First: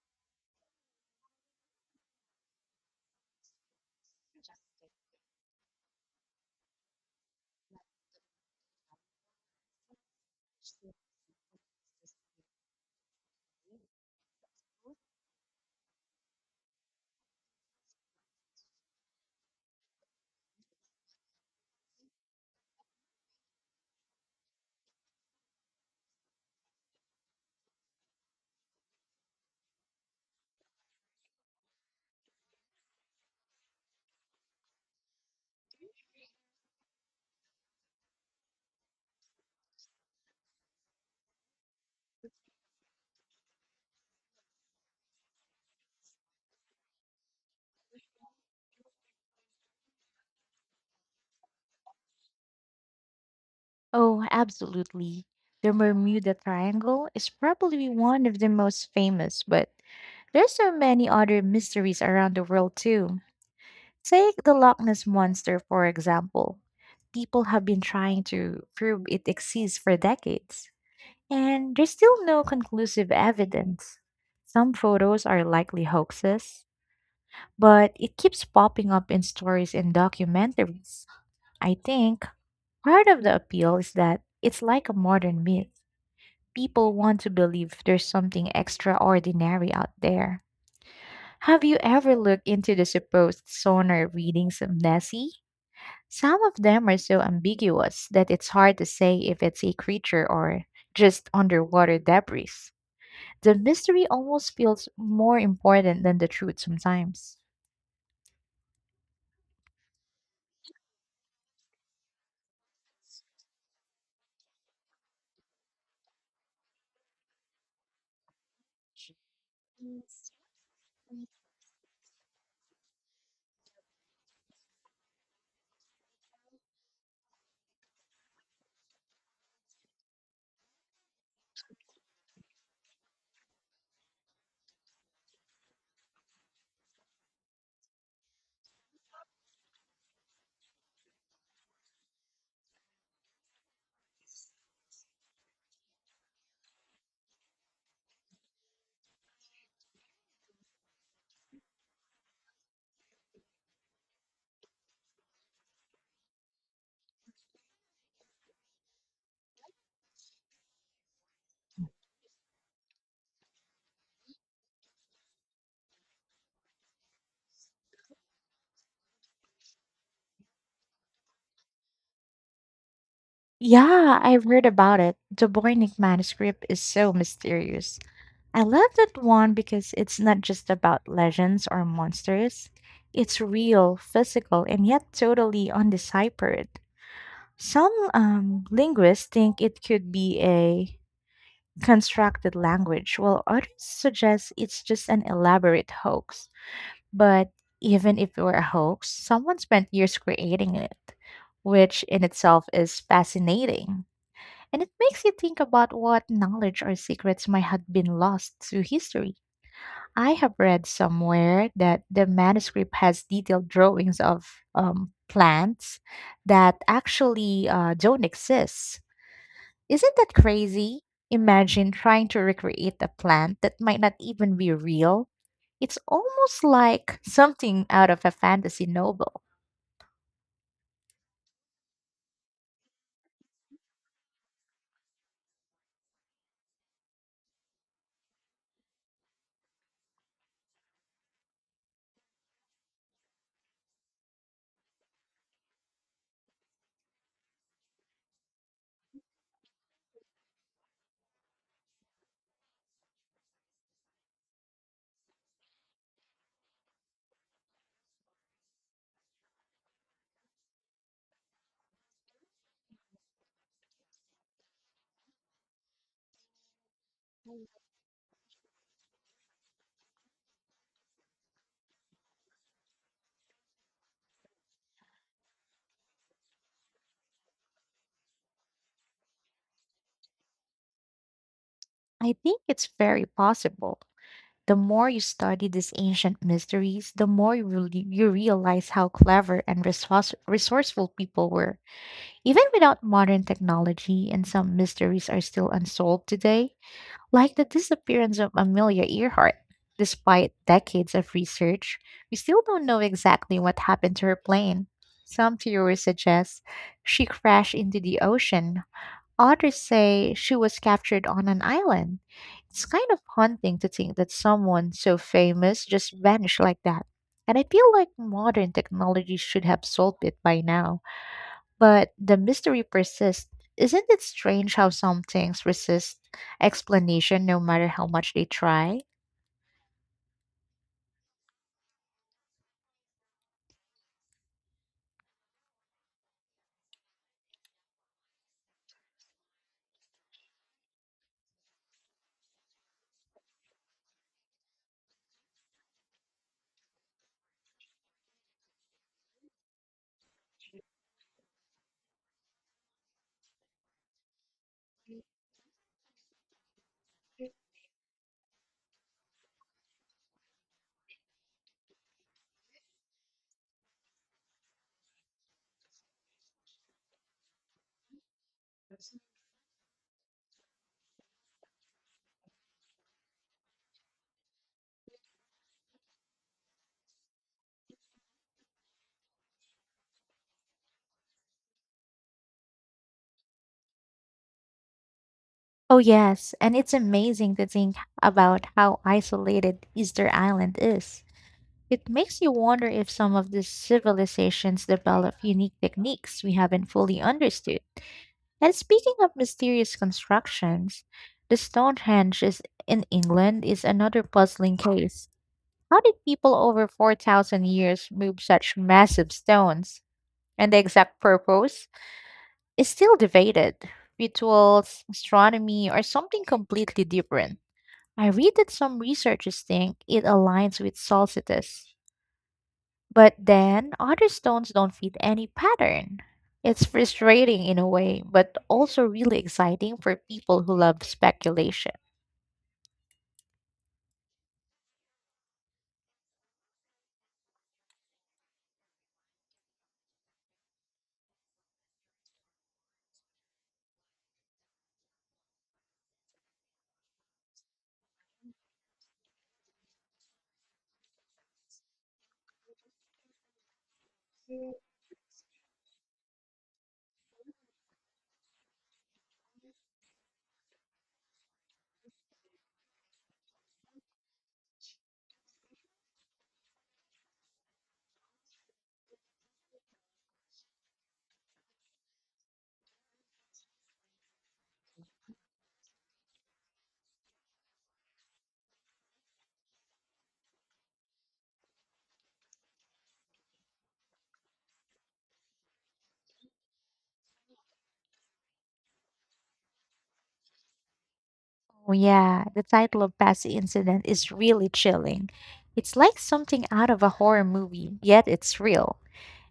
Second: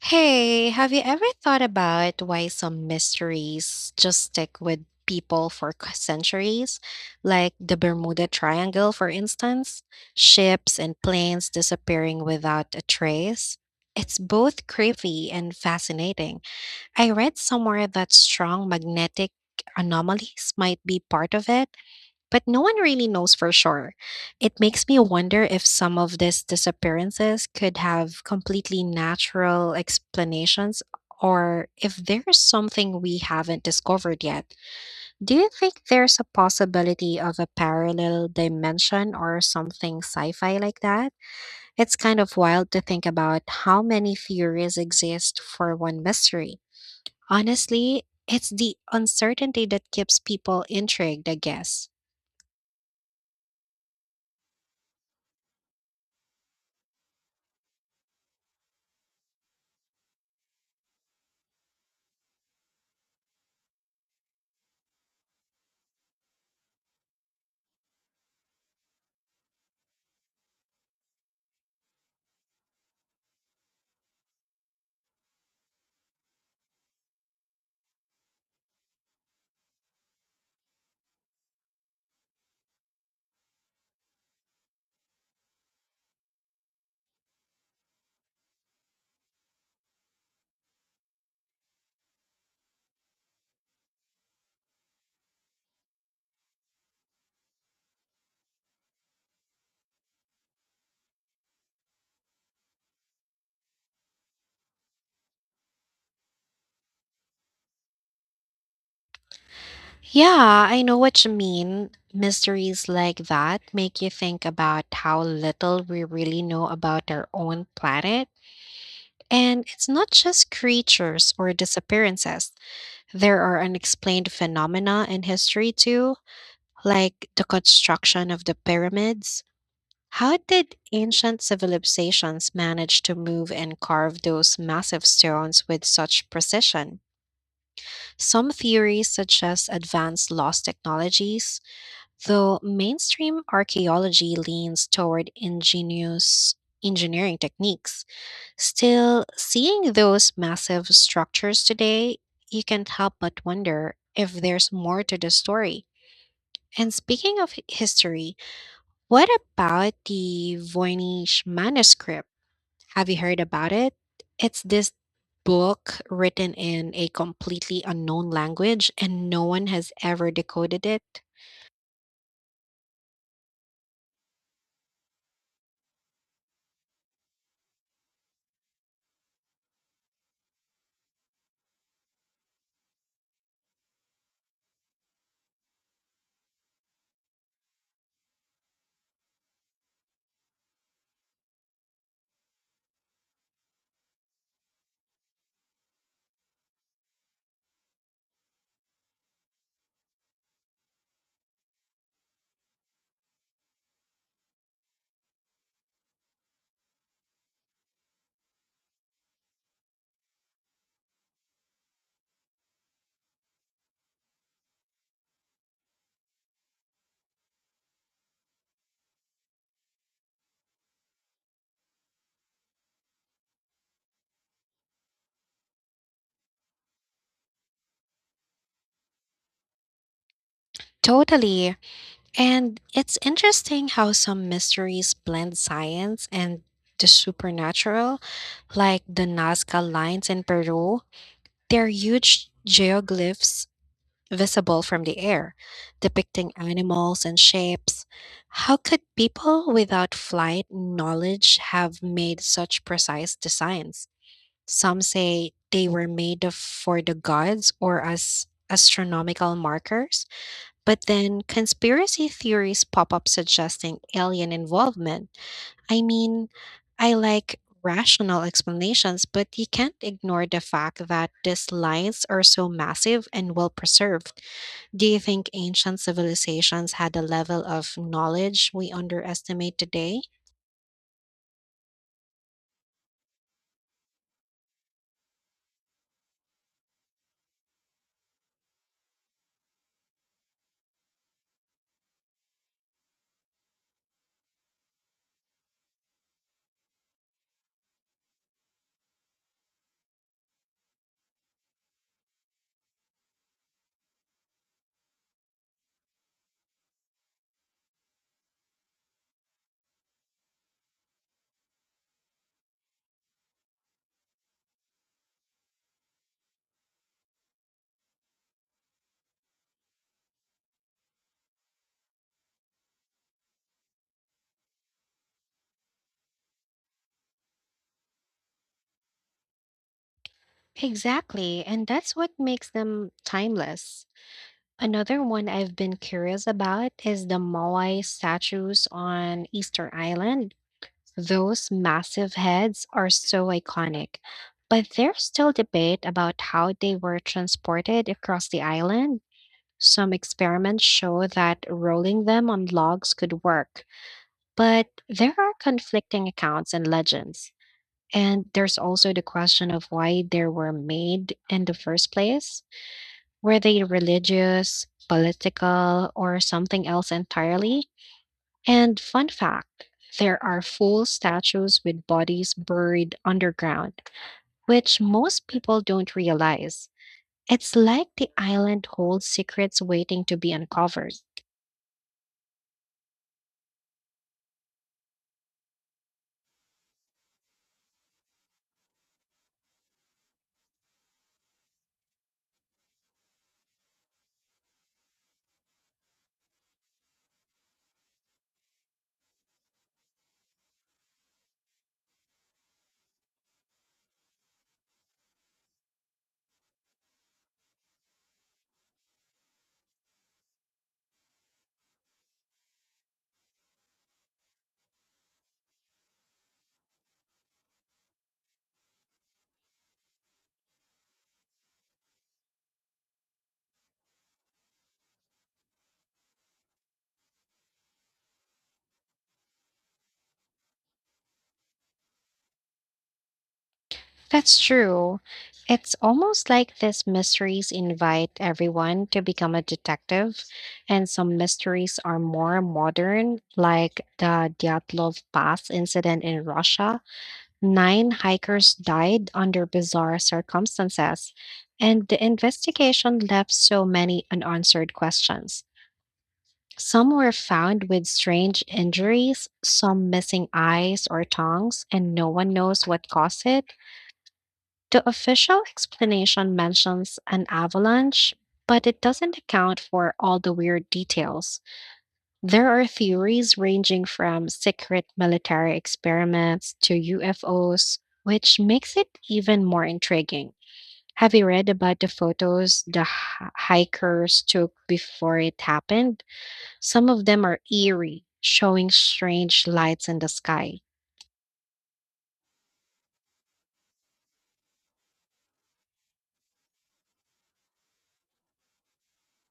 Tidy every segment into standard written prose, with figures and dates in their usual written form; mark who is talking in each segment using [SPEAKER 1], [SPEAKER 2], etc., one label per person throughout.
[SPEAKER 1] Hey, have you ever thought about why some mysteries just stick
[SPEAKER 2] Suggested
[SPEAKER 1] with
[SPEAKER 2] that the
[SPEAKER 1] people for centuries? Like the
[SPEAKER 2] transition
[SPEAKER 1] Bermuda Triangle, for instance, ships and planes
[SPEAKER 2] is
[SPEAKER 1] disappearing without a trace. It's both creepy and fascinating. I read somewhere that strong magnetic anomalies might be part of it, but no one really knows for sure. It makes me wonder if some of these disappearances could have completely natural explanations, or if there's something we haven't discovered yet. Do you think there's a possibility of a parallel dimension or something sci fi like that? It's kind of wild to think about how many theories exist for one mystery. Honestly, it's the uncertainty that keeps people intrigued, I guess.
[SPEAKER 2] Oh, absolutely. The Bermuda Triangle is probably one of the most famous, but there's so many other mysteries around the world too. Take the Loch Ness monster for example. People have been trying to prove it exists for decades, and there's still no conclusive evidence. Some photos are likely hoaxes, but it keeps popping up in stories and documentaries. I think part of the appeal is that it's like a modern myth. People want to believe there's something extraordinary out there. Have you ever looked into the supposed sonar readings of Nessie? Some of them are so ambiguous that it's hard to say if it's a creature or just underwater debris. The mystery almost feels more important than the truth sometimes.
[SPEAKER 1] Yeah, I know what you mean. Mysteries like that make you think about how little we really know about our own planet. And it's not just creatures or disappearances, there are unexplained phenomena in history too, like the construction of the pyramids. How did ancient civilizations manage to move and carve those massive stones with such precision? Some theories suggest advanced lost technologies. Though mainstream archaeology leans toward ingenious engineering techniques, still, seeing those massive structures today, you can't help but wonder if there's more to the story. And speaking of history, what about the Voynich manuscript? Have you heard about it? It's this book written in a completely unknown language and no one has ever decoded it.
[SPEAKER 2] Yeah, I've heard about it. The Voynich manuscript is so mysterious. I love that one because it's not just about legends or monsters. It's real, physical, and yet totally undeciphered. Some linguists think it could be a constructed language, while others suggest it's just an elaborate hoax. But even if it were a hoax, someone spent years creating it, which in itself is fascinating, and it makes you think about what knowledge or secrets might have been lost through history. I have read somewhere that the manuscript has detailed drawings of plants that actually don't exist. Isn't that crazy? Imagine trying to recreate a plant that might not even be real. It's almost like something out of a fantasy novel.
[SPEAKER 1] Totally. And it's interesting how some mysteries blend science and the supernatural, like the Nazca lines in Peru. They're huge geoglyphs visible from the air, depicting animals and shapes. How could people without flight knowledge have made such precise designs? Some say they were for the gods or as astronomical markers. But then conspiracy theories pop up suggesting alien involvement. I mean, I like rational explanations, but you can't ignore the fact that these lines are so massive and well preserved. Do you think ancient civilizations had a level of knowledge we underestimate today?
[SPEAKER 2] I think it's very possible. The more you study these ancient mysteries, the more you, you realize how clever and resourceful people were. Even without modern technology, and some mysteries are still unsolved today, like the disappearance of Amelia Earhart. Despite decades of research, we still don't know exactly what happened to her plane. Some theories suggest she crashed into the ocean, others say she was captured on an island. It's kind of haunting to think that someone so famous just vanished like that. And I feel like modern technology should have solved it by now. But the mystery persists. Isn't it strange how some things resist explanation no matter how much they try?
[SPEAKER 1] Exactly, and that's what makes them timeless. Another one I've been curious about is the Moai statues on Easter Island. Those massive heads are so iconic, but there's still debate about how they were transported across the island. Some experiments show that rolling them on logs could work, but there are conflicting accounts and legends. And there's also the question of why they were made in the first place. Were they religious, political, or something else entirely? And fun fact, there are full statues with bodies buried underground, which most people don't realize. It's like the island holds secrets waiting to be uncovered.
[SPEAKER 2] Oh, yes, and it's amazing to think about how isolated Easter Island is. It makes you wonder if some of these civilizations develop unique techniques we haven't fully understood. And speaking of mysterious constructions, the Stonehenge is in England is another puzzling case. How did people over 4,000 years move such massive stones? And the exact purpose is still debated. Rituals, astronomy, or something completely different. I read that some researchers think it aligns with solstice, but then other stones don't fit any pattern. It's frustrating in a way, but also really exciting for people who love speculation.
[SPEAKER 1] That's true. It's almost like these mysteries invite everyone to become a detective, and some mysteries are more modern, like the Dyatlov Pass incident in Russia. Nine hikers died under bizarre circumstances, and the investigation left so many unanswered questions. Some were found with strange injuries, some missing eyes or tongues, and no one knows what caused it. The official explanation mentions an avalanche, but it doesn't account for all the weird details. There are theories ranging from secret military experiments to UFOs, which makes it even more intriguing. Have you read about the photos the hikers took before it happened? Some of them are eerie, showing strange lights in the sky.
[SPEAKER 2] Oh, yeah, the title of Past Incident is really chilling. It's like something out of a horror movie, yet it's real.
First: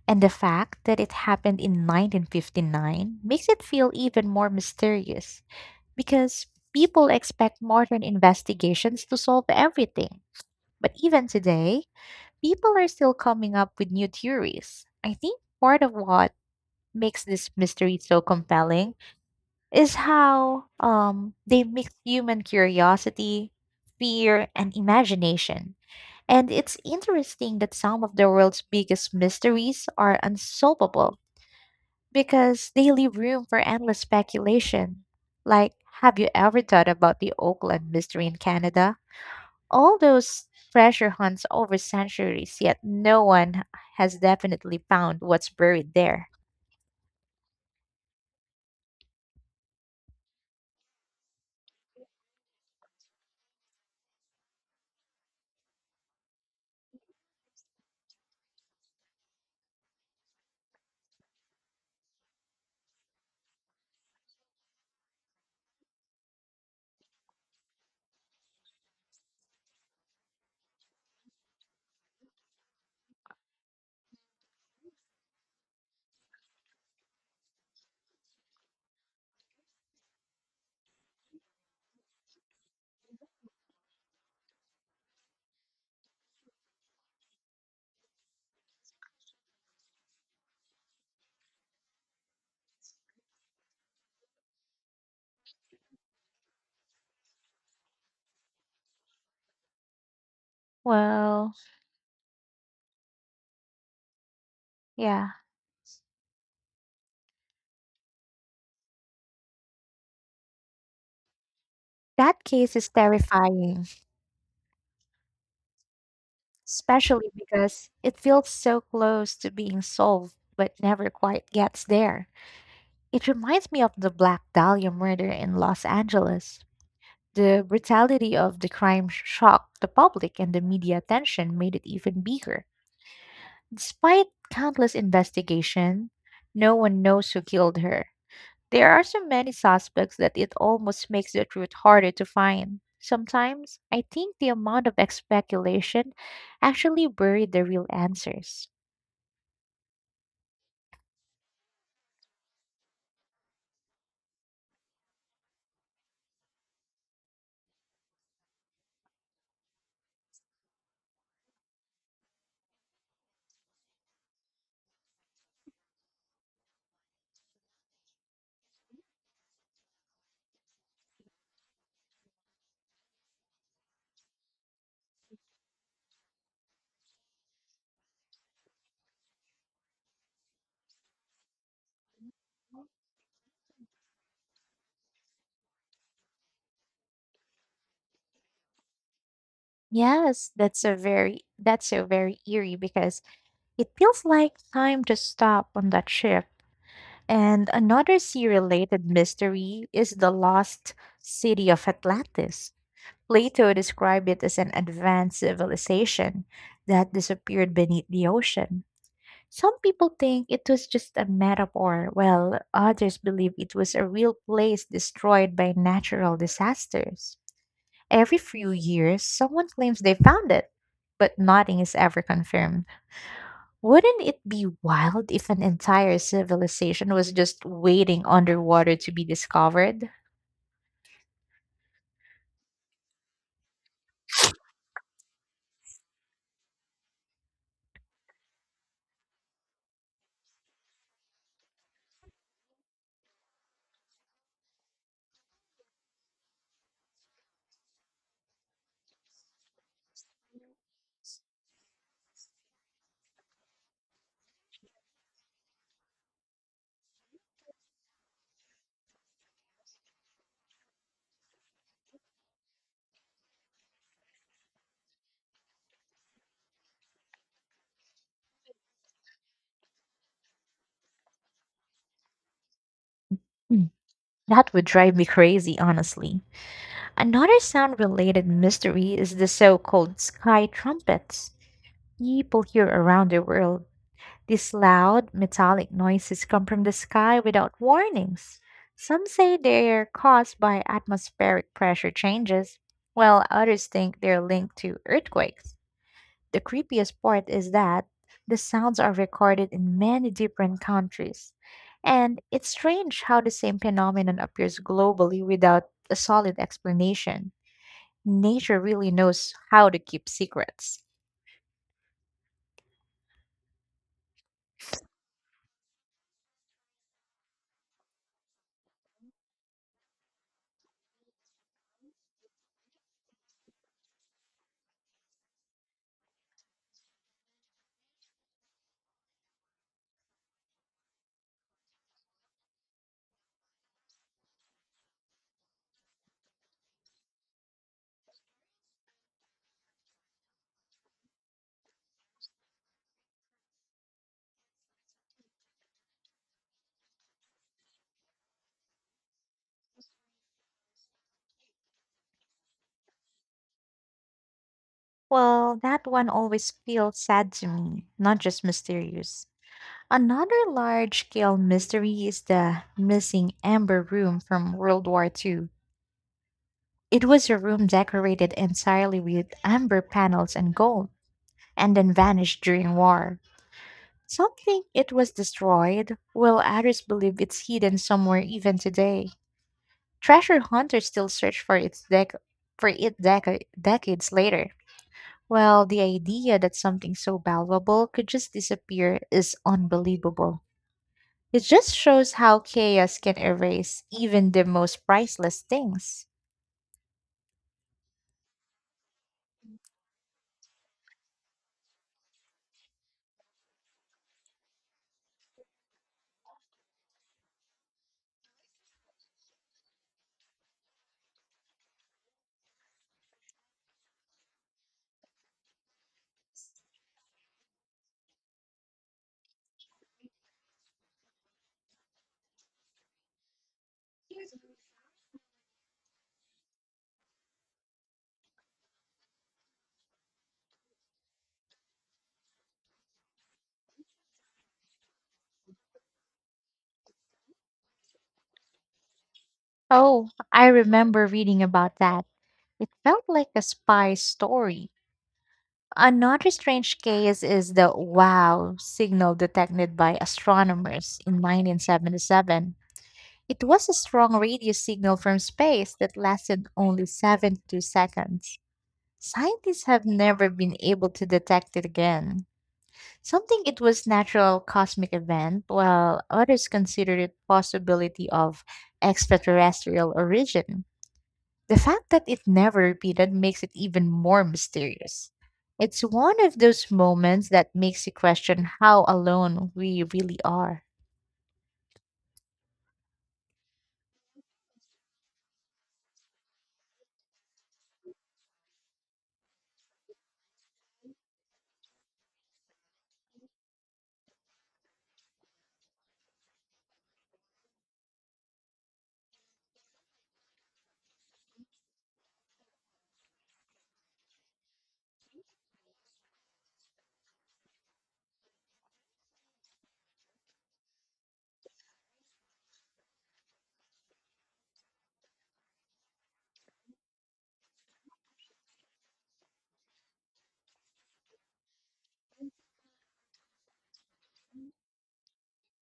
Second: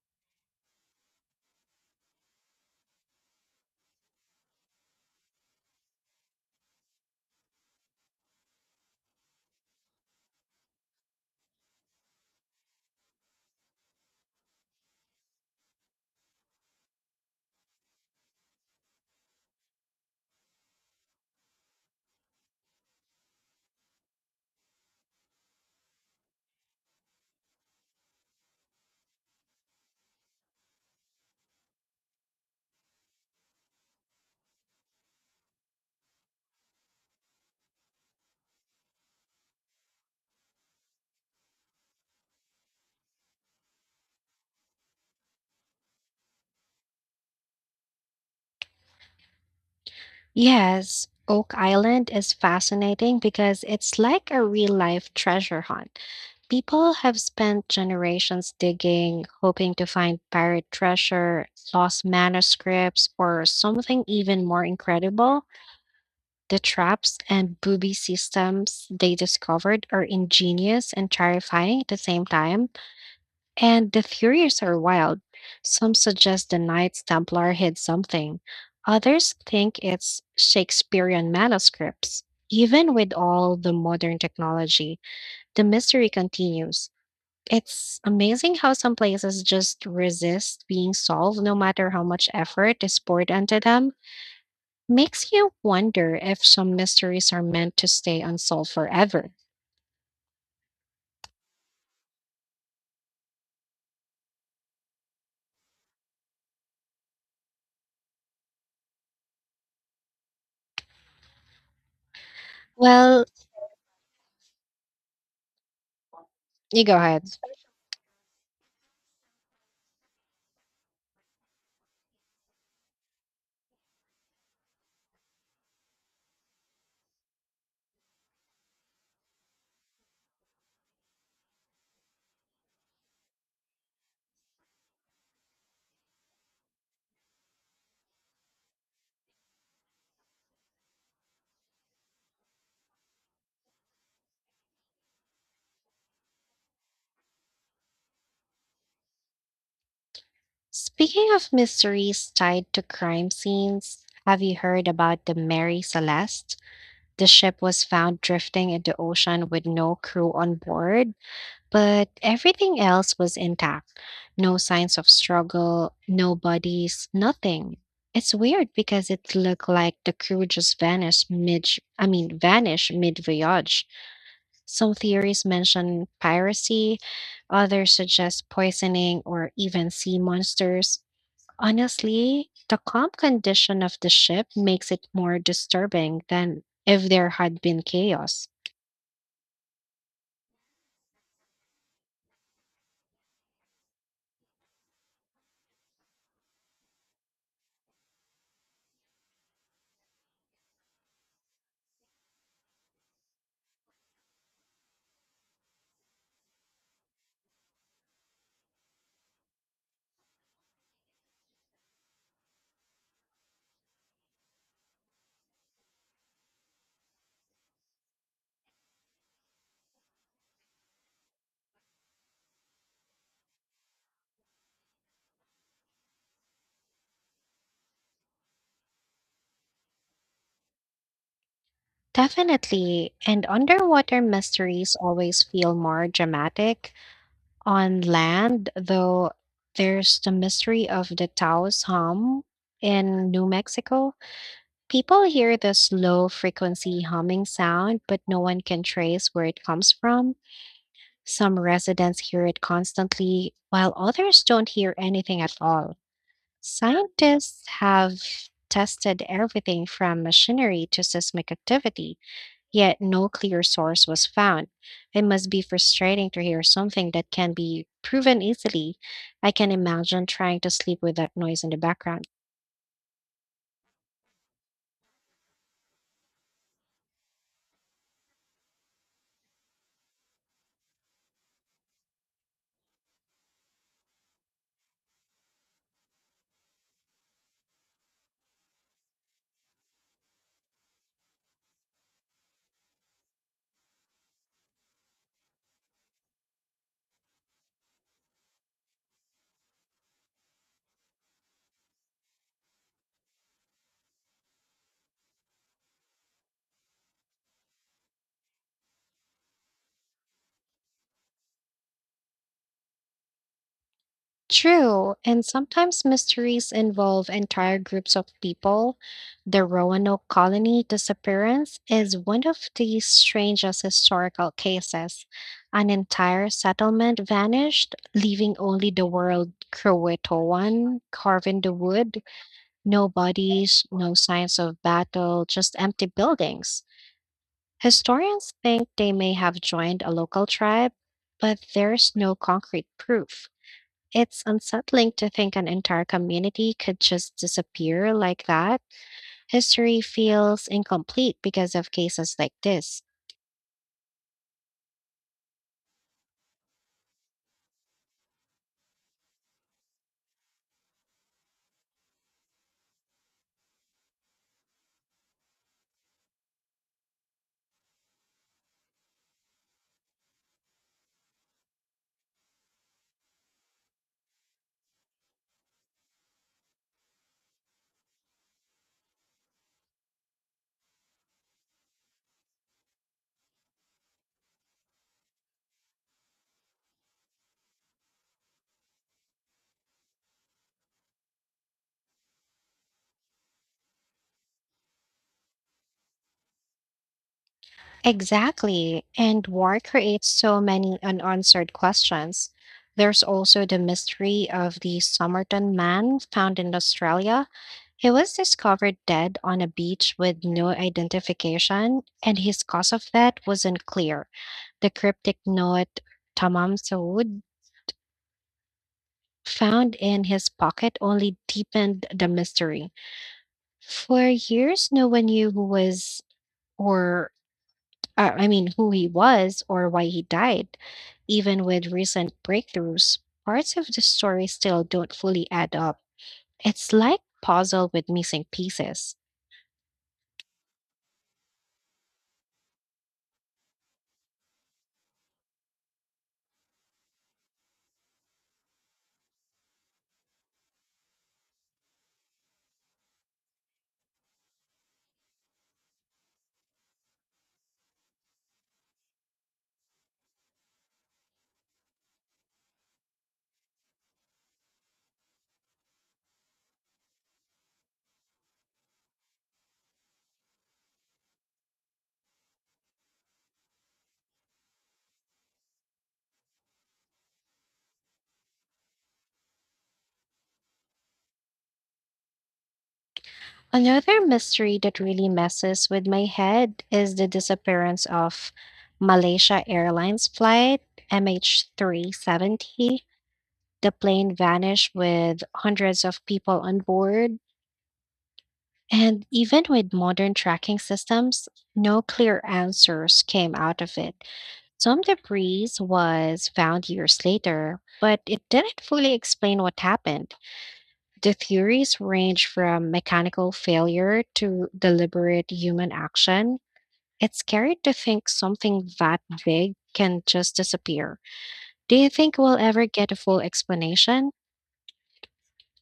[SPEAKER 2] And the fact that it happened in 1959 makes it feel even more mysterious because people expect modern investigations to solve everything. But even today, people are still coming up with new theories. I think part of what makes this mystery so compelling is how they mix human curiosity, fear, and imagination. And it's interesting that some of the world's biggest mysteries are unsolvable because they leave room for endless speculation. Like, have you ever thought about the Oakland mystery in Canada? All those treasure hunts over centuries, yet no one has definitely found what's buried there.
[SPEAKER 1] Yes, Oak Island is fascinating because it's like a real life treasure hunt. People have spent generations digging, hoping to find pirate treasure, lost manuscripts, or something even more incredible. The traps and booby systems they discovered are ingenious and terrifying at the same time, and the theories are wild. Some suggest the Knights Templar hid something, others think it's Shakespearean manuscripts. Even with all the modern technology, the mystery continues. It's amazing how some places just resist being solved no matter how much effort is poured into them. Makes you wonder if some mysteries are meant to stay unsolved forever.
[SPEAKER 2] Well, yeah, that case is
[SPEAKER 1] Well,
[SPEAKER 2] terrifying,
[SPEAKER 1] you go ahead.
[SPEAKER 2] especially because it feels so close to being solved but never quite gets there. It reminds me of the Black Dahlia murder in Los Angeles. The brutality of the crime shocked the public, and the media attention made it even bigger. Despite countless investigation, no one knows who killed her. There are so many suspects that it almost makes the truth harder to find. Sometimes, I think the amount of speculation actually buried the real answers.
[SPEAKER 1] Speaking of mysteries tied to crime scenes, have you heard about the Mary Celeste? The ship was found drifting in the ocean with no crew on board, but everything else was intact. No signs of struggle, no bodies, nothing. It's weird because it looked like the crew just vanished mid I mean, vanished mid voyage. Some theories mention piracy, others suggest poisoning or even sea monsters. Honestly, the calm condition of the ship makes it more disturbing than if there had been chaos.
[SPEAKER 2] Yes, that's so very eerie because it feels like time to stop on that ship. And another sea related mystery is the lost city of Atlantis. Plato described it as an advanced civilization that disappeared beneath the ocean. Some people think it was just a metaphor, while others believe it was a real place destroyed by natural disasters. Every few years, someone claims they found it, but nothing is ever confirmed. Wouldn't it be wild if an entire civilization was just waiting underwater to be discovered?
[SPEAKER 1] Definitely. And underwater mysteries always feel more dramatic. On land, though, there's the mystery of the Taos hum in New Mexico. People hear this low frequency humming sound, but no one can trace where it comes from. Some residents hear it constantly, while others don't hear anything at all. Scientists have tested everything from machinery to seismic activity, yet no clear source was found. It must be frustrating to hear something that can be proven easily. I can imagine trying to sleep with that noise in the background.
[SPEAKER 2] Mm. That would drive me crazy, honestly. Another sound related mystery is the so called sky trumpets. People hear around the world. These loud, metallic noises come from the sky without warnings. Some say they're caused by atmospheric pressure changes, while others think they're linked to earthquakes. The creepiest part is that the sounds are recorded in many different countries. And it's strange how the same phenomenon appears globally without a solid explanation. Nature really knows how to keep secrets.
[SPEAKER 1] True, and sometimes mysteries involve entire groups of people. The Roanoke colony disappearance is one of the strangest historical cases. An entire settlement vanished, leaving only the word Croatoan carved in the wood. No bodies, no signs of battle, just empty buildings. Historians think they may have joined a local tribe, but there's no concrete proof. It's unsettling to think an entire community could just disappear like that. History feels incomplete because of cases like this.
[SPEAKER 2] Well, that one always feels sad to me, not just mysterious. Another large scale mystery is the missing amber room from World War II. It was a room decorated entirely with amber panels and gold, and then vanished during war. Some think it was destroyed, while others believe it's hidden somewhere even today. Treasure hunters still search for its for it decades later. Well, the idea that something so valuable could just disappear is unbelievable. It just shows how chaos can erase even the most priceless things.
[SPEAKER 1] Exactly. And war creates so many unanswered questions. There's also the mystery of the Somerton man found in Australia. He was discovered dead on a beach with no identification, and his cause of death wasn't clear. The cryptic note Tamam Saud found in his pocket only deepened the mystery. For years, no one knew or who he was or why he died. Even with recent breakthroughs, parts of the story still don't fully add up. It's like puzzle with missing pieces.
[SPEAKER 2] Oh, I remember reading about that. It felt like a spy story. Another strange case is the wow signal detected by astronomers in 1977. It was a strong radio signal from space that lasted only 72 seconds. Scientists have never been able to detect it again. Some think it was natural cosmic event, while others consider it possibility of extraterrestrial origin. The fact that it never repeated makes it even more mysterious. It's one of those moments that makes you question how alone we really are.
[SPEAKER 1] Another mystery that really messes with my head is the disappearance of Malaysia Airlines flight MH370. The plane vanished with hundreds of people on board, and even with modern tracking systems, no clear answers came out of it. Some debris was found years later, but it didn't fully explain what happened. The theories range from mechanical failure to deliberate human action. It's scary to think something that big can just disappear. Do you think we'll ever get a full explanation?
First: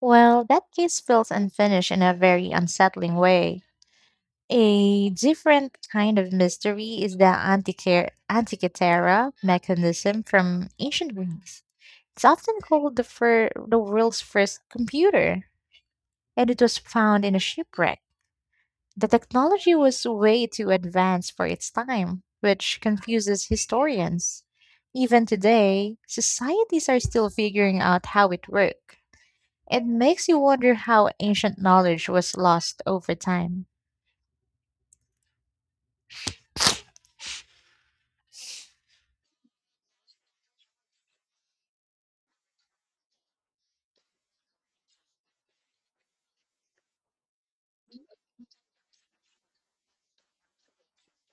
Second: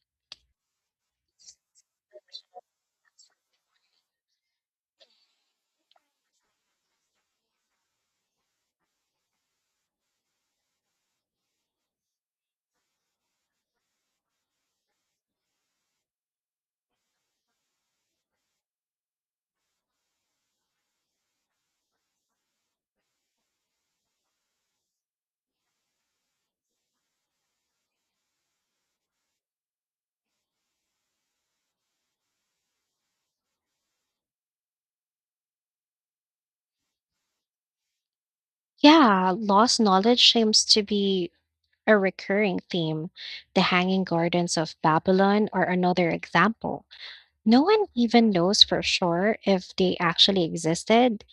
[SPEAKER 2] Well, that case feels unfinished in a very unsettling way. A different kind of mystery is the Antikythera mechanism from ancient Greece. It's often called the the world's first computer, and it was found in a shipwreck. The technology was way too advanced for its time, which confuses historians. Even today, societies are still figuring out how it worked. It makes you wonder how ancient knowledge was lost over time.
[SPEAKER 1] Yeah, lost knowledge seems to be a recurring theme. The Hanging Gardens of Babylon are another example. No one even knows for sure if they actually existed.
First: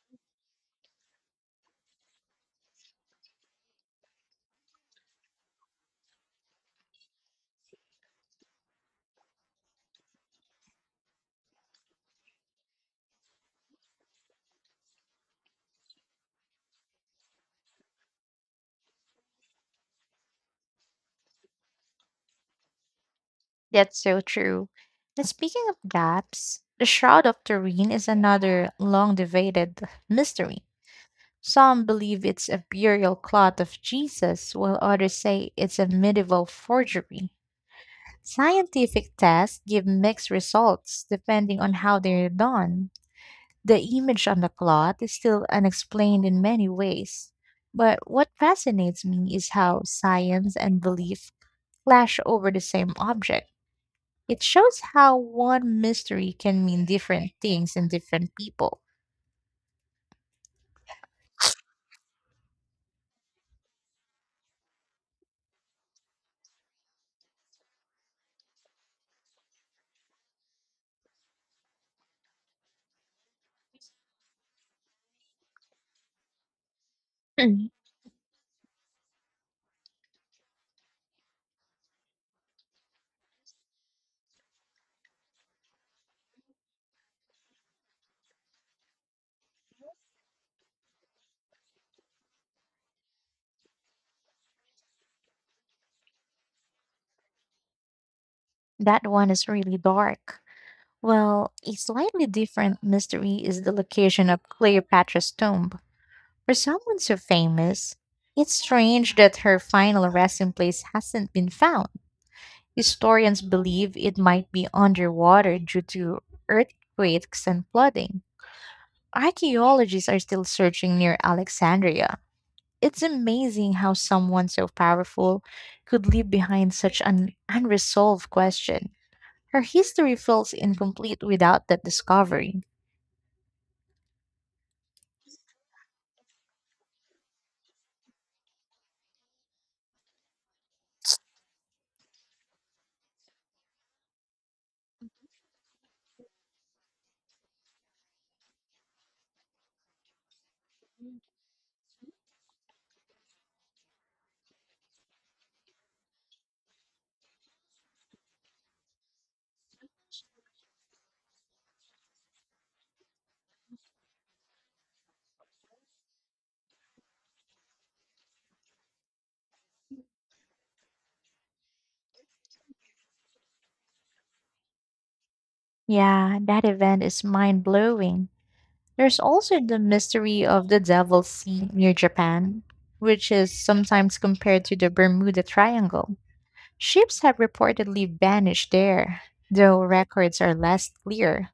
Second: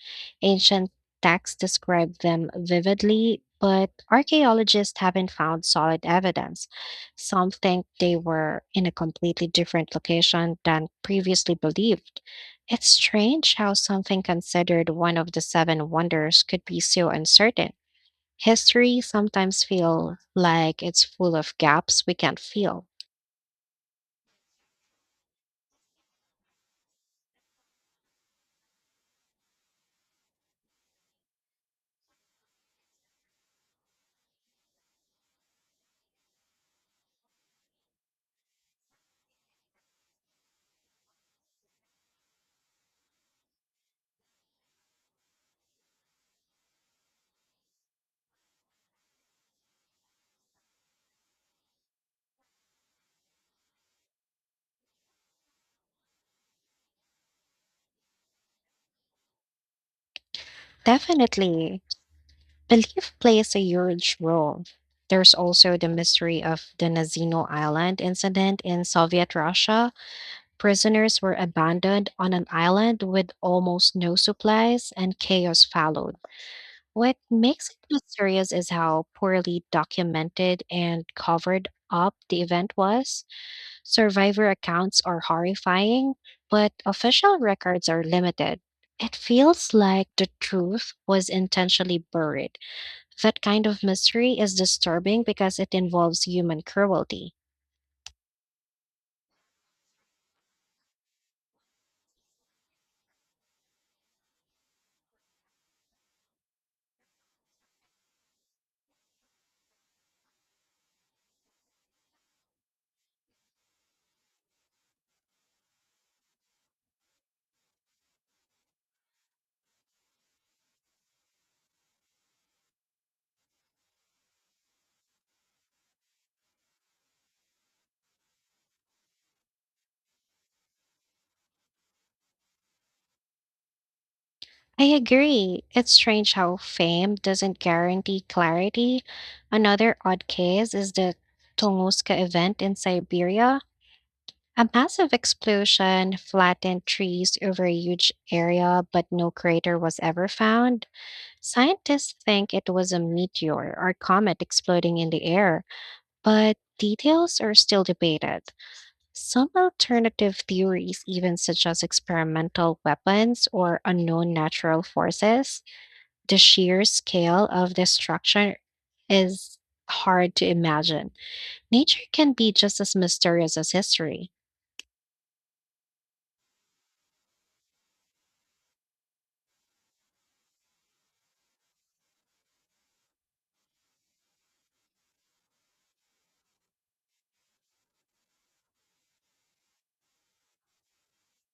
[SPEAKER 1] Ancient texts describe them vividly, but archaeologists haven't found solid evidence. Some think they were in a completely different location than previously believed. It's strange how something considered one of the seven wonders could be so uncertain. History sometimes feels like it's full of gaps we can't fill.
[SPEAKER 2] That's so true. And speaking of gaps, the Shroud of Turin is another long debated mystery. Some believe it's a burial cloth of Jesus, while others say it's a medieval forgery. Scientific tests give mixed results depending on how they're done. The image on the cloth is still unexplained in many ways. But what fascinates me is how science and belief clash over the same object. It shows how one mystery can mean different things in different people.
[SPEAKER 1] Definitely. Belief plays a huge role. There's also the mystery of the Nazino Island incident in Soviet Russia. Prisoners were abandoned on an island with almost no supplies, and chaos followed. What
[SPEAKER 2] Hmm,
[SPEAKER 1] makes it mysterious is how poorly documented and covered up the event was. Survivor accounts are horrifying, but official records are limited. It feels like the truth was intentionally buried. That kind of mystery is disturbing because it involves human cruelty.
[SPEAKER 2] that one is really dark. Well, a slightly different mystery is the location of Cleopatra's tomb. For someone so famous, it's strange that her final resting place hasn't been found. Historians believe it might be underwater due to earthquakes and flooding. Archaeologists are still searching near Alexandria. It's amazing how someone so powerful could leave behind such an unresolved question. Her history feels incomplete without that discovery.
[SPEAKER 1] I agree. It's strange how fame doesn't guarantee clarity. Another odd case is the Tunguska event in Siberia. A massive explosion flattened trees over a huge area, but no crater was ever found. Scientists think it was a meteor or comet exploding in the air, but details are still debated. Some alternative theories even suggest experimental weapons or unknown natural forces. The sheer scale of destruction is hard to imagine. Nature can be just as mysterious as history.
[SPEAKER 2] Yeah, that event is mind blowing. There's also the mystery of the Devil's Sea near Japan, which is sometimes compared to the Bermuda Triangle. Ships have reportedly vanished there, though records are less clear.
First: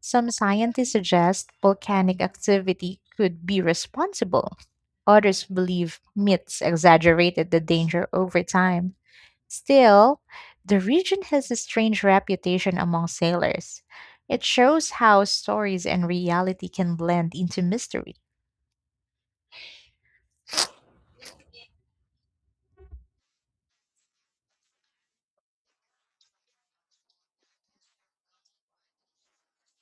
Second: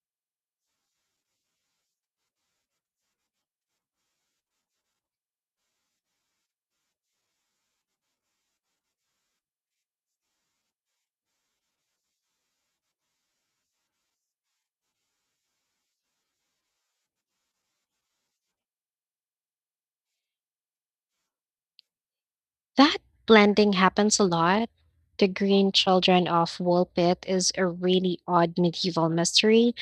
[SPEAKER 2] Some scientists suggest volcanic activity could be responsible. Others believe myths exaggerated the danger over time. Still, the region has a strange reputation among sailors. It shows how stories and reality can blend into mystery.
[SPEAKER 1] That blending happens a lot. The Green Children of Woolpit is a really odd medieval mystery.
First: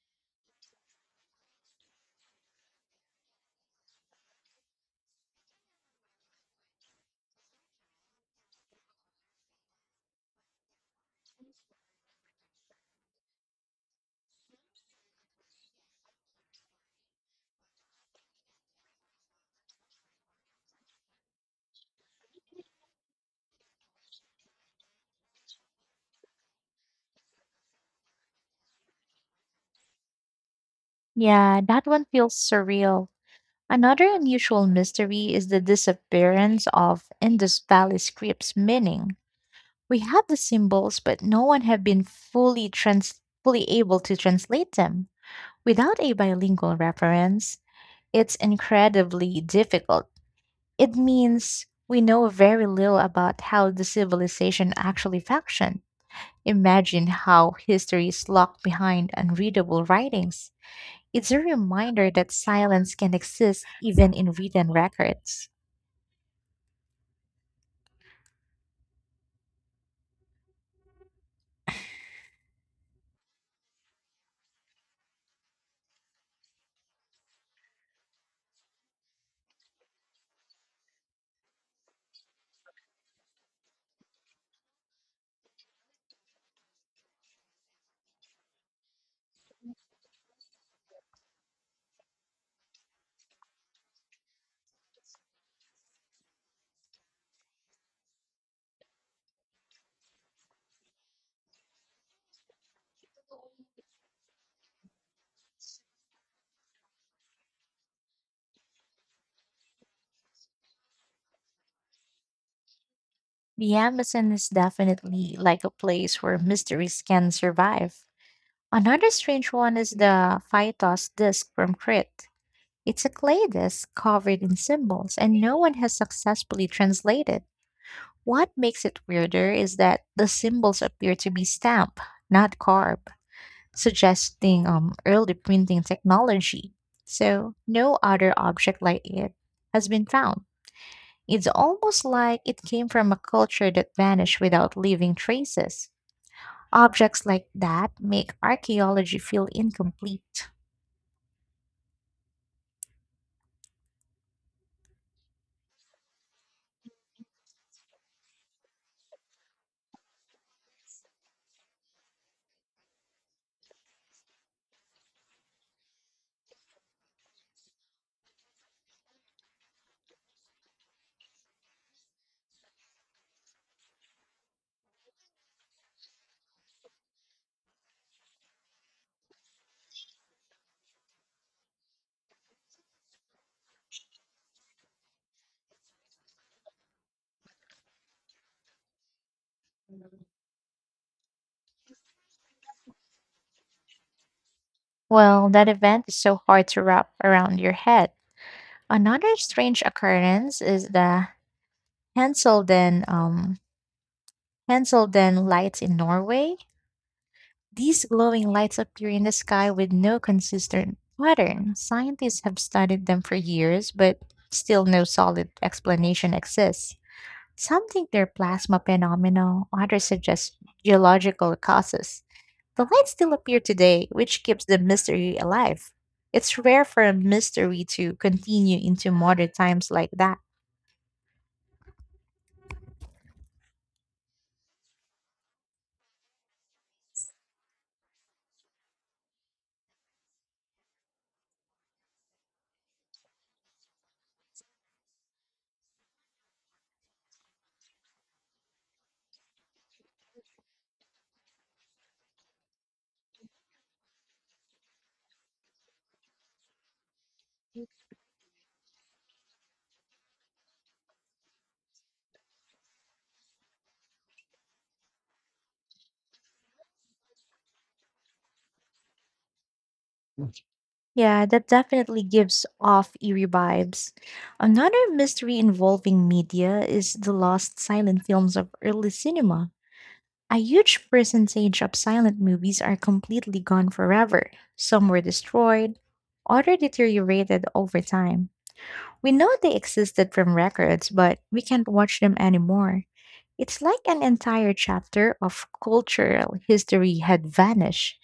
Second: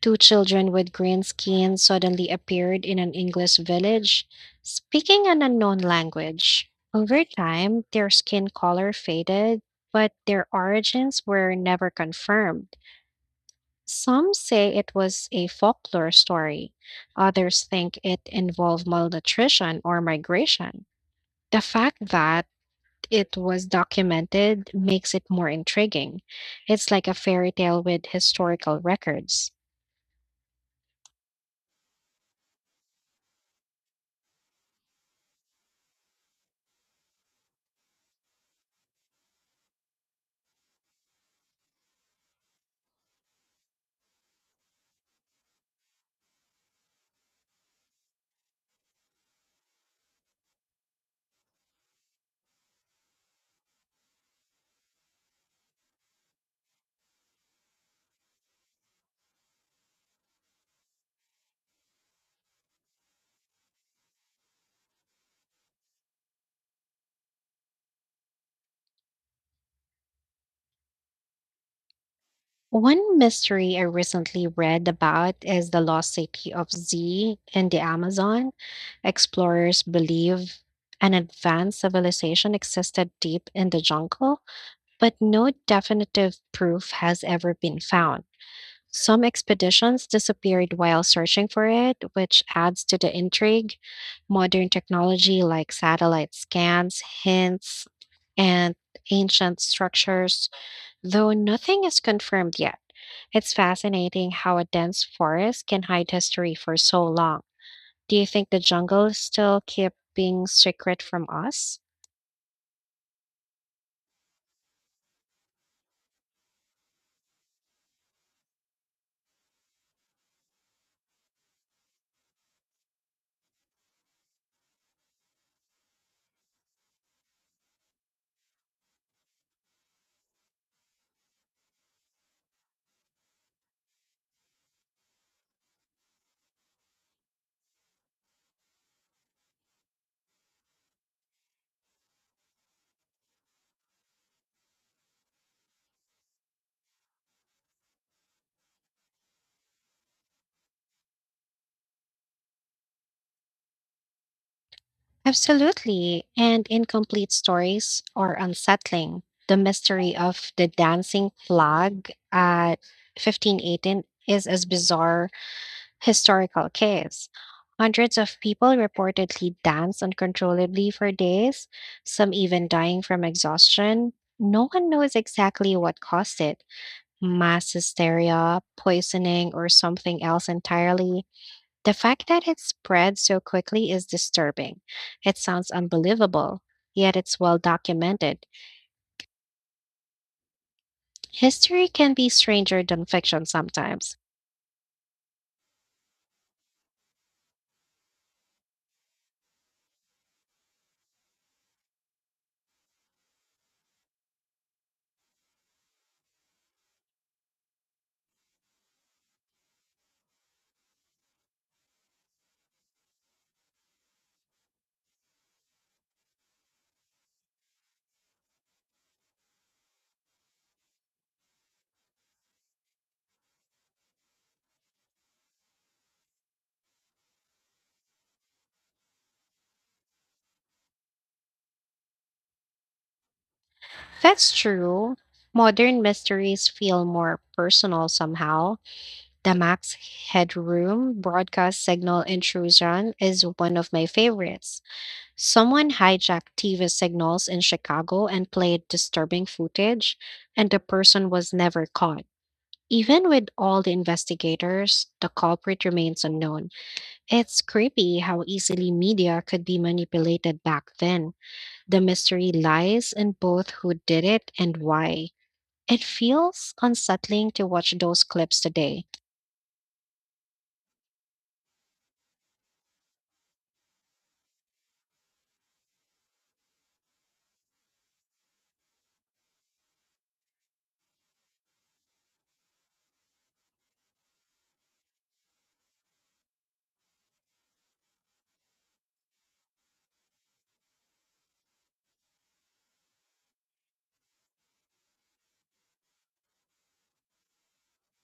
[SPEAKER 1] Two children with green skin suddenly appeared in an English village, speaking an unknown language. Over time, their skin color faded, but their origins were never confirmed. Some say it was a folklore story. Others think it involved malnutrition or migration. The fact that it was documented makes it more intriguing. It's like a fairy tale with historical records.
[SPEAKER 2] Yeah, that one feels surreal. Another unusual mystery is the disappearance of Indus Valley script's meaning. We have the symbols, but no one have been fully able to translate them. Without a bilingual reference, it's incredibly difficult. It means we know very little about how the civilization actually functioned. Imagine how history is locked behind unreadable writings. It's a reminder that silence can exist even in written records.
[SPEAKER 1] One mystery I recently read about is the lost city of Z in the Amazon. Explorers believe an advanced civilization existed deep in the jungle, but no definitive proof has ever been found. Some expeditions disappeared while searching for it, which adds to the intrigue. Modern technology like satellite scans, hints, and ancient structures. Though nothing is confirmed yet, it's fascinating how a dense forest can hide history for so long. Do you think the jungle still keep being secret from us?
[SPEAKER 2] The Amazon is definitely like a place where mysteries can survive. Another strange one is the Phytos disc from Crete. It's a clay disc covered in symbols, and no one has successfully translated. What makes it weirder is that the symbols appear to be stamped, not carved, suggesting early printing technology. So, no other object like it has been found. It's almost like it came from a culture that vanished without leaving traces. Objects like that make archaeology feel incomplete.
[SPEAKER 1] Absolutely, and incomplete stories are unsettling. The mystery of the dancing flag at 1518 is as bizarre historical caves. Hundreds of people reportedly danced uncontrollably for days, some even dying from exhaustion. No one knows exactly what caused it, mass hysteria, poisoning, or something else entirely. The fact that it spread so quickly is disturbing. It sounds unbelievable, yet it's well documented. History can be stranger than fiction sometimes.
[SPEAKER 2] Well, that event is so hard to wrap around your head. Another strange occurrence is the Hanselden, um, Hanselden lights in Norway. These glowing lights appear in the sky with no consistent pattern. Scientists have studied them for years, but still no solid explanation exists. Some think they're plasma phenomena, others suggest geological causes. The lights still appear today, which keeps the mystery alive. It's rare for a mystery to continue into modern times like that.
[SPEAKER 1] That's true. Modern mysteries feel more personal somehow. The Max Headroom broadcast signal intrusion is one of my favorites. Someone hijacked TV signals in Chicago and played disturbing footage, and the person was never caught. Even with all the investigators, the culprit remains unknown. It's creepy how easily media could be manipulated back then. The mystery lies in both who did it and why. It feels unsettling to watch those clips today.
[SPEAKER 2] Yeah, that definitely gives off eerie vibes. Another mystery involving media is the lost silent films of early cinema. A huge percentage of silent movies are completely gone forever. Some were destroyed, others deteriorated over time. We know they existed from records, but we can't watch them anymore. It's like an entire chapter of cultural history had vanished.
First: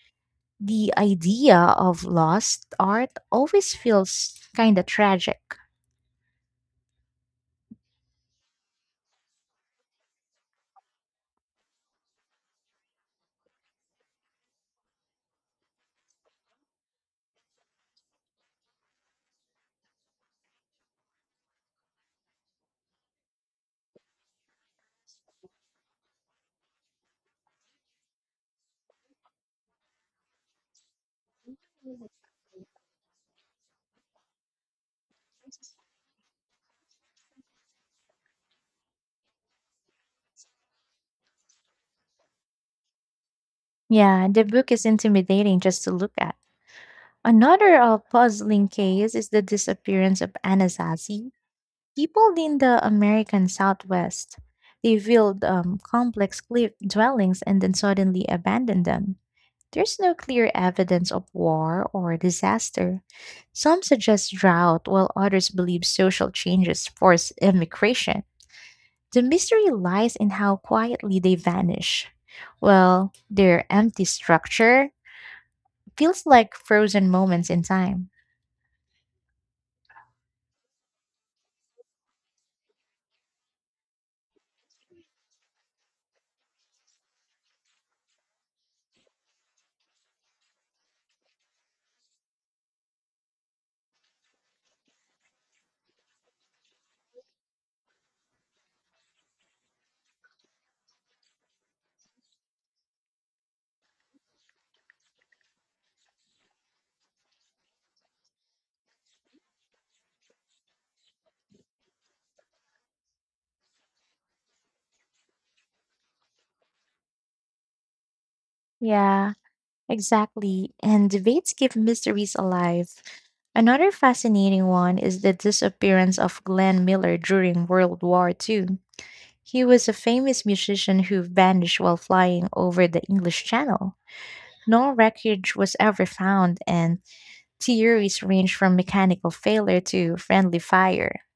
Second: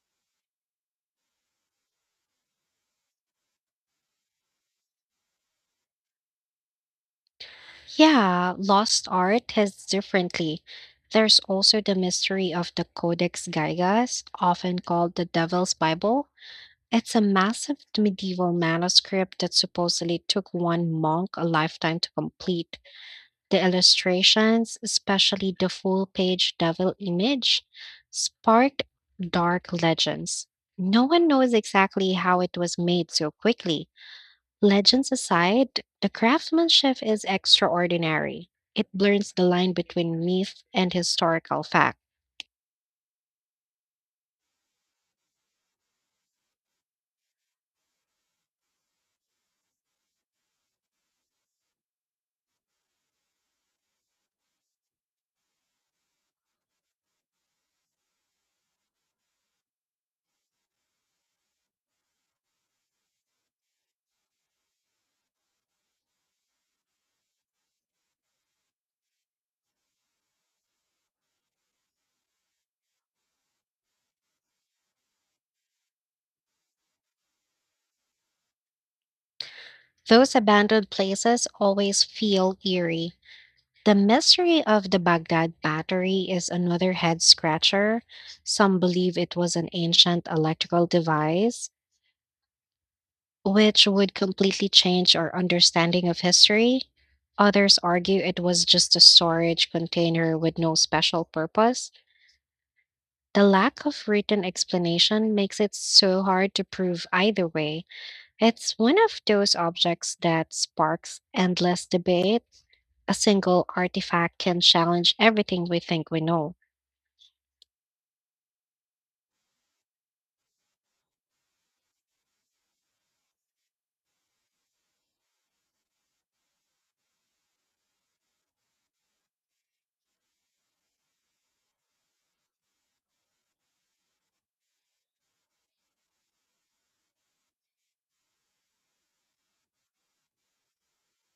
[SPEAKER 2] The idea of lost art always feels kind of tragic.
[SPEAKER 1] Yeah, lost art hits differently. There's also the mystery of the Codex Gigas, often called the Devil's Bible. It's a massive medieval manuscript that supposedly took one monk a lifetime to complete. The illustrations, especially the full page devil image, sparked dark legends. No one knows exactly how it was made so quickly. Legends aside, the craftsmanship is extraordinary. It blurs the line between myth and historical fact.
[SPEAKER 2] Yeah, the book is intimidating just to look at. Another puzzling case is the disappearance of Anasazi. People in the American Southwest, they built complex cliff dwellings and then suddenly abandoned them. There's no clear evidence of war or disaster. Some suggest drought, while others believe social changes force immigration. The mystery lies in how quietly they vanish. Well, their empty structure feels like frozen moments in time.
[SPEAKER 1] Those abandoned places always feel eerie. The mystery of the Baghdad battery is another head scratcher. Some believe it was an ancient electrical device, which would completely change our understanding of history. Others argue it was just a storage container with no special purpose. The lack of written explanation makes it so hard to prove either way. It's one of those objects that sparks endless debate. A single artifact can challenge everything we think we know.
[SPEAKER 2] Yeah, exactly. And debates keep mysteries alive. Another fascinating one is the disappearance of Glenn Miller during World War II. He was a famous musician who vanished while flying over the English Channel. No wreckage was ever found, and theories range from mechanical failure to friendly fire.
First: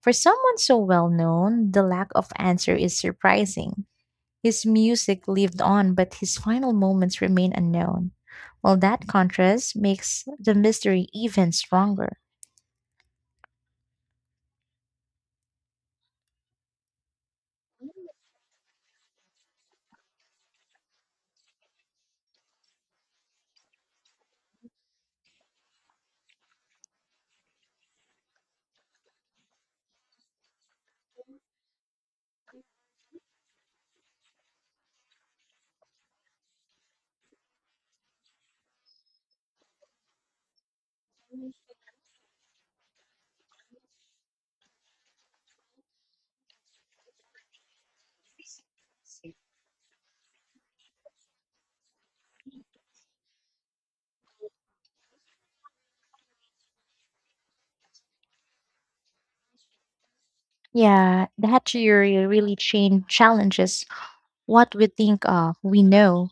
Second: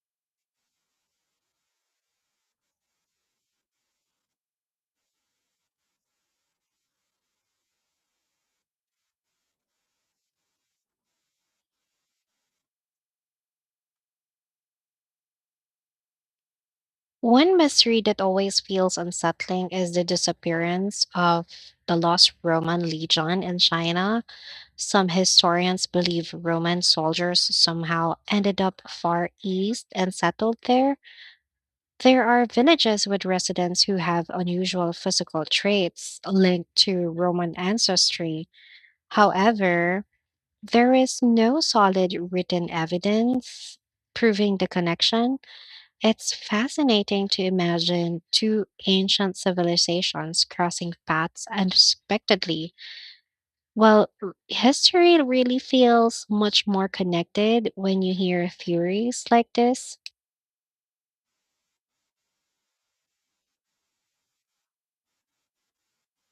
[SPEAKER 2] For someone so well known, the lack of answer is surprising. His music lived on, but his final moments remain unknown. Well, that contrast makes the mystery even stronger.
[SPEAKER 1] One mystery that always feels unsettling is the disappearance of the lost Roman legion in China. Some historians believe Roman soldiers somehow ended up far east and settled there. There are villages with residents who have unusual physical traits linked to Roman ancestry. However, there is no solid written evidence proving the connection. It's fascinating to imagine two ancient civilizations crossing paths unexpectedly. Well, history really feels much more connected when you hear theories like this.
[SPEAKER 2] Yeah, that theory really challenges what we think of, we know,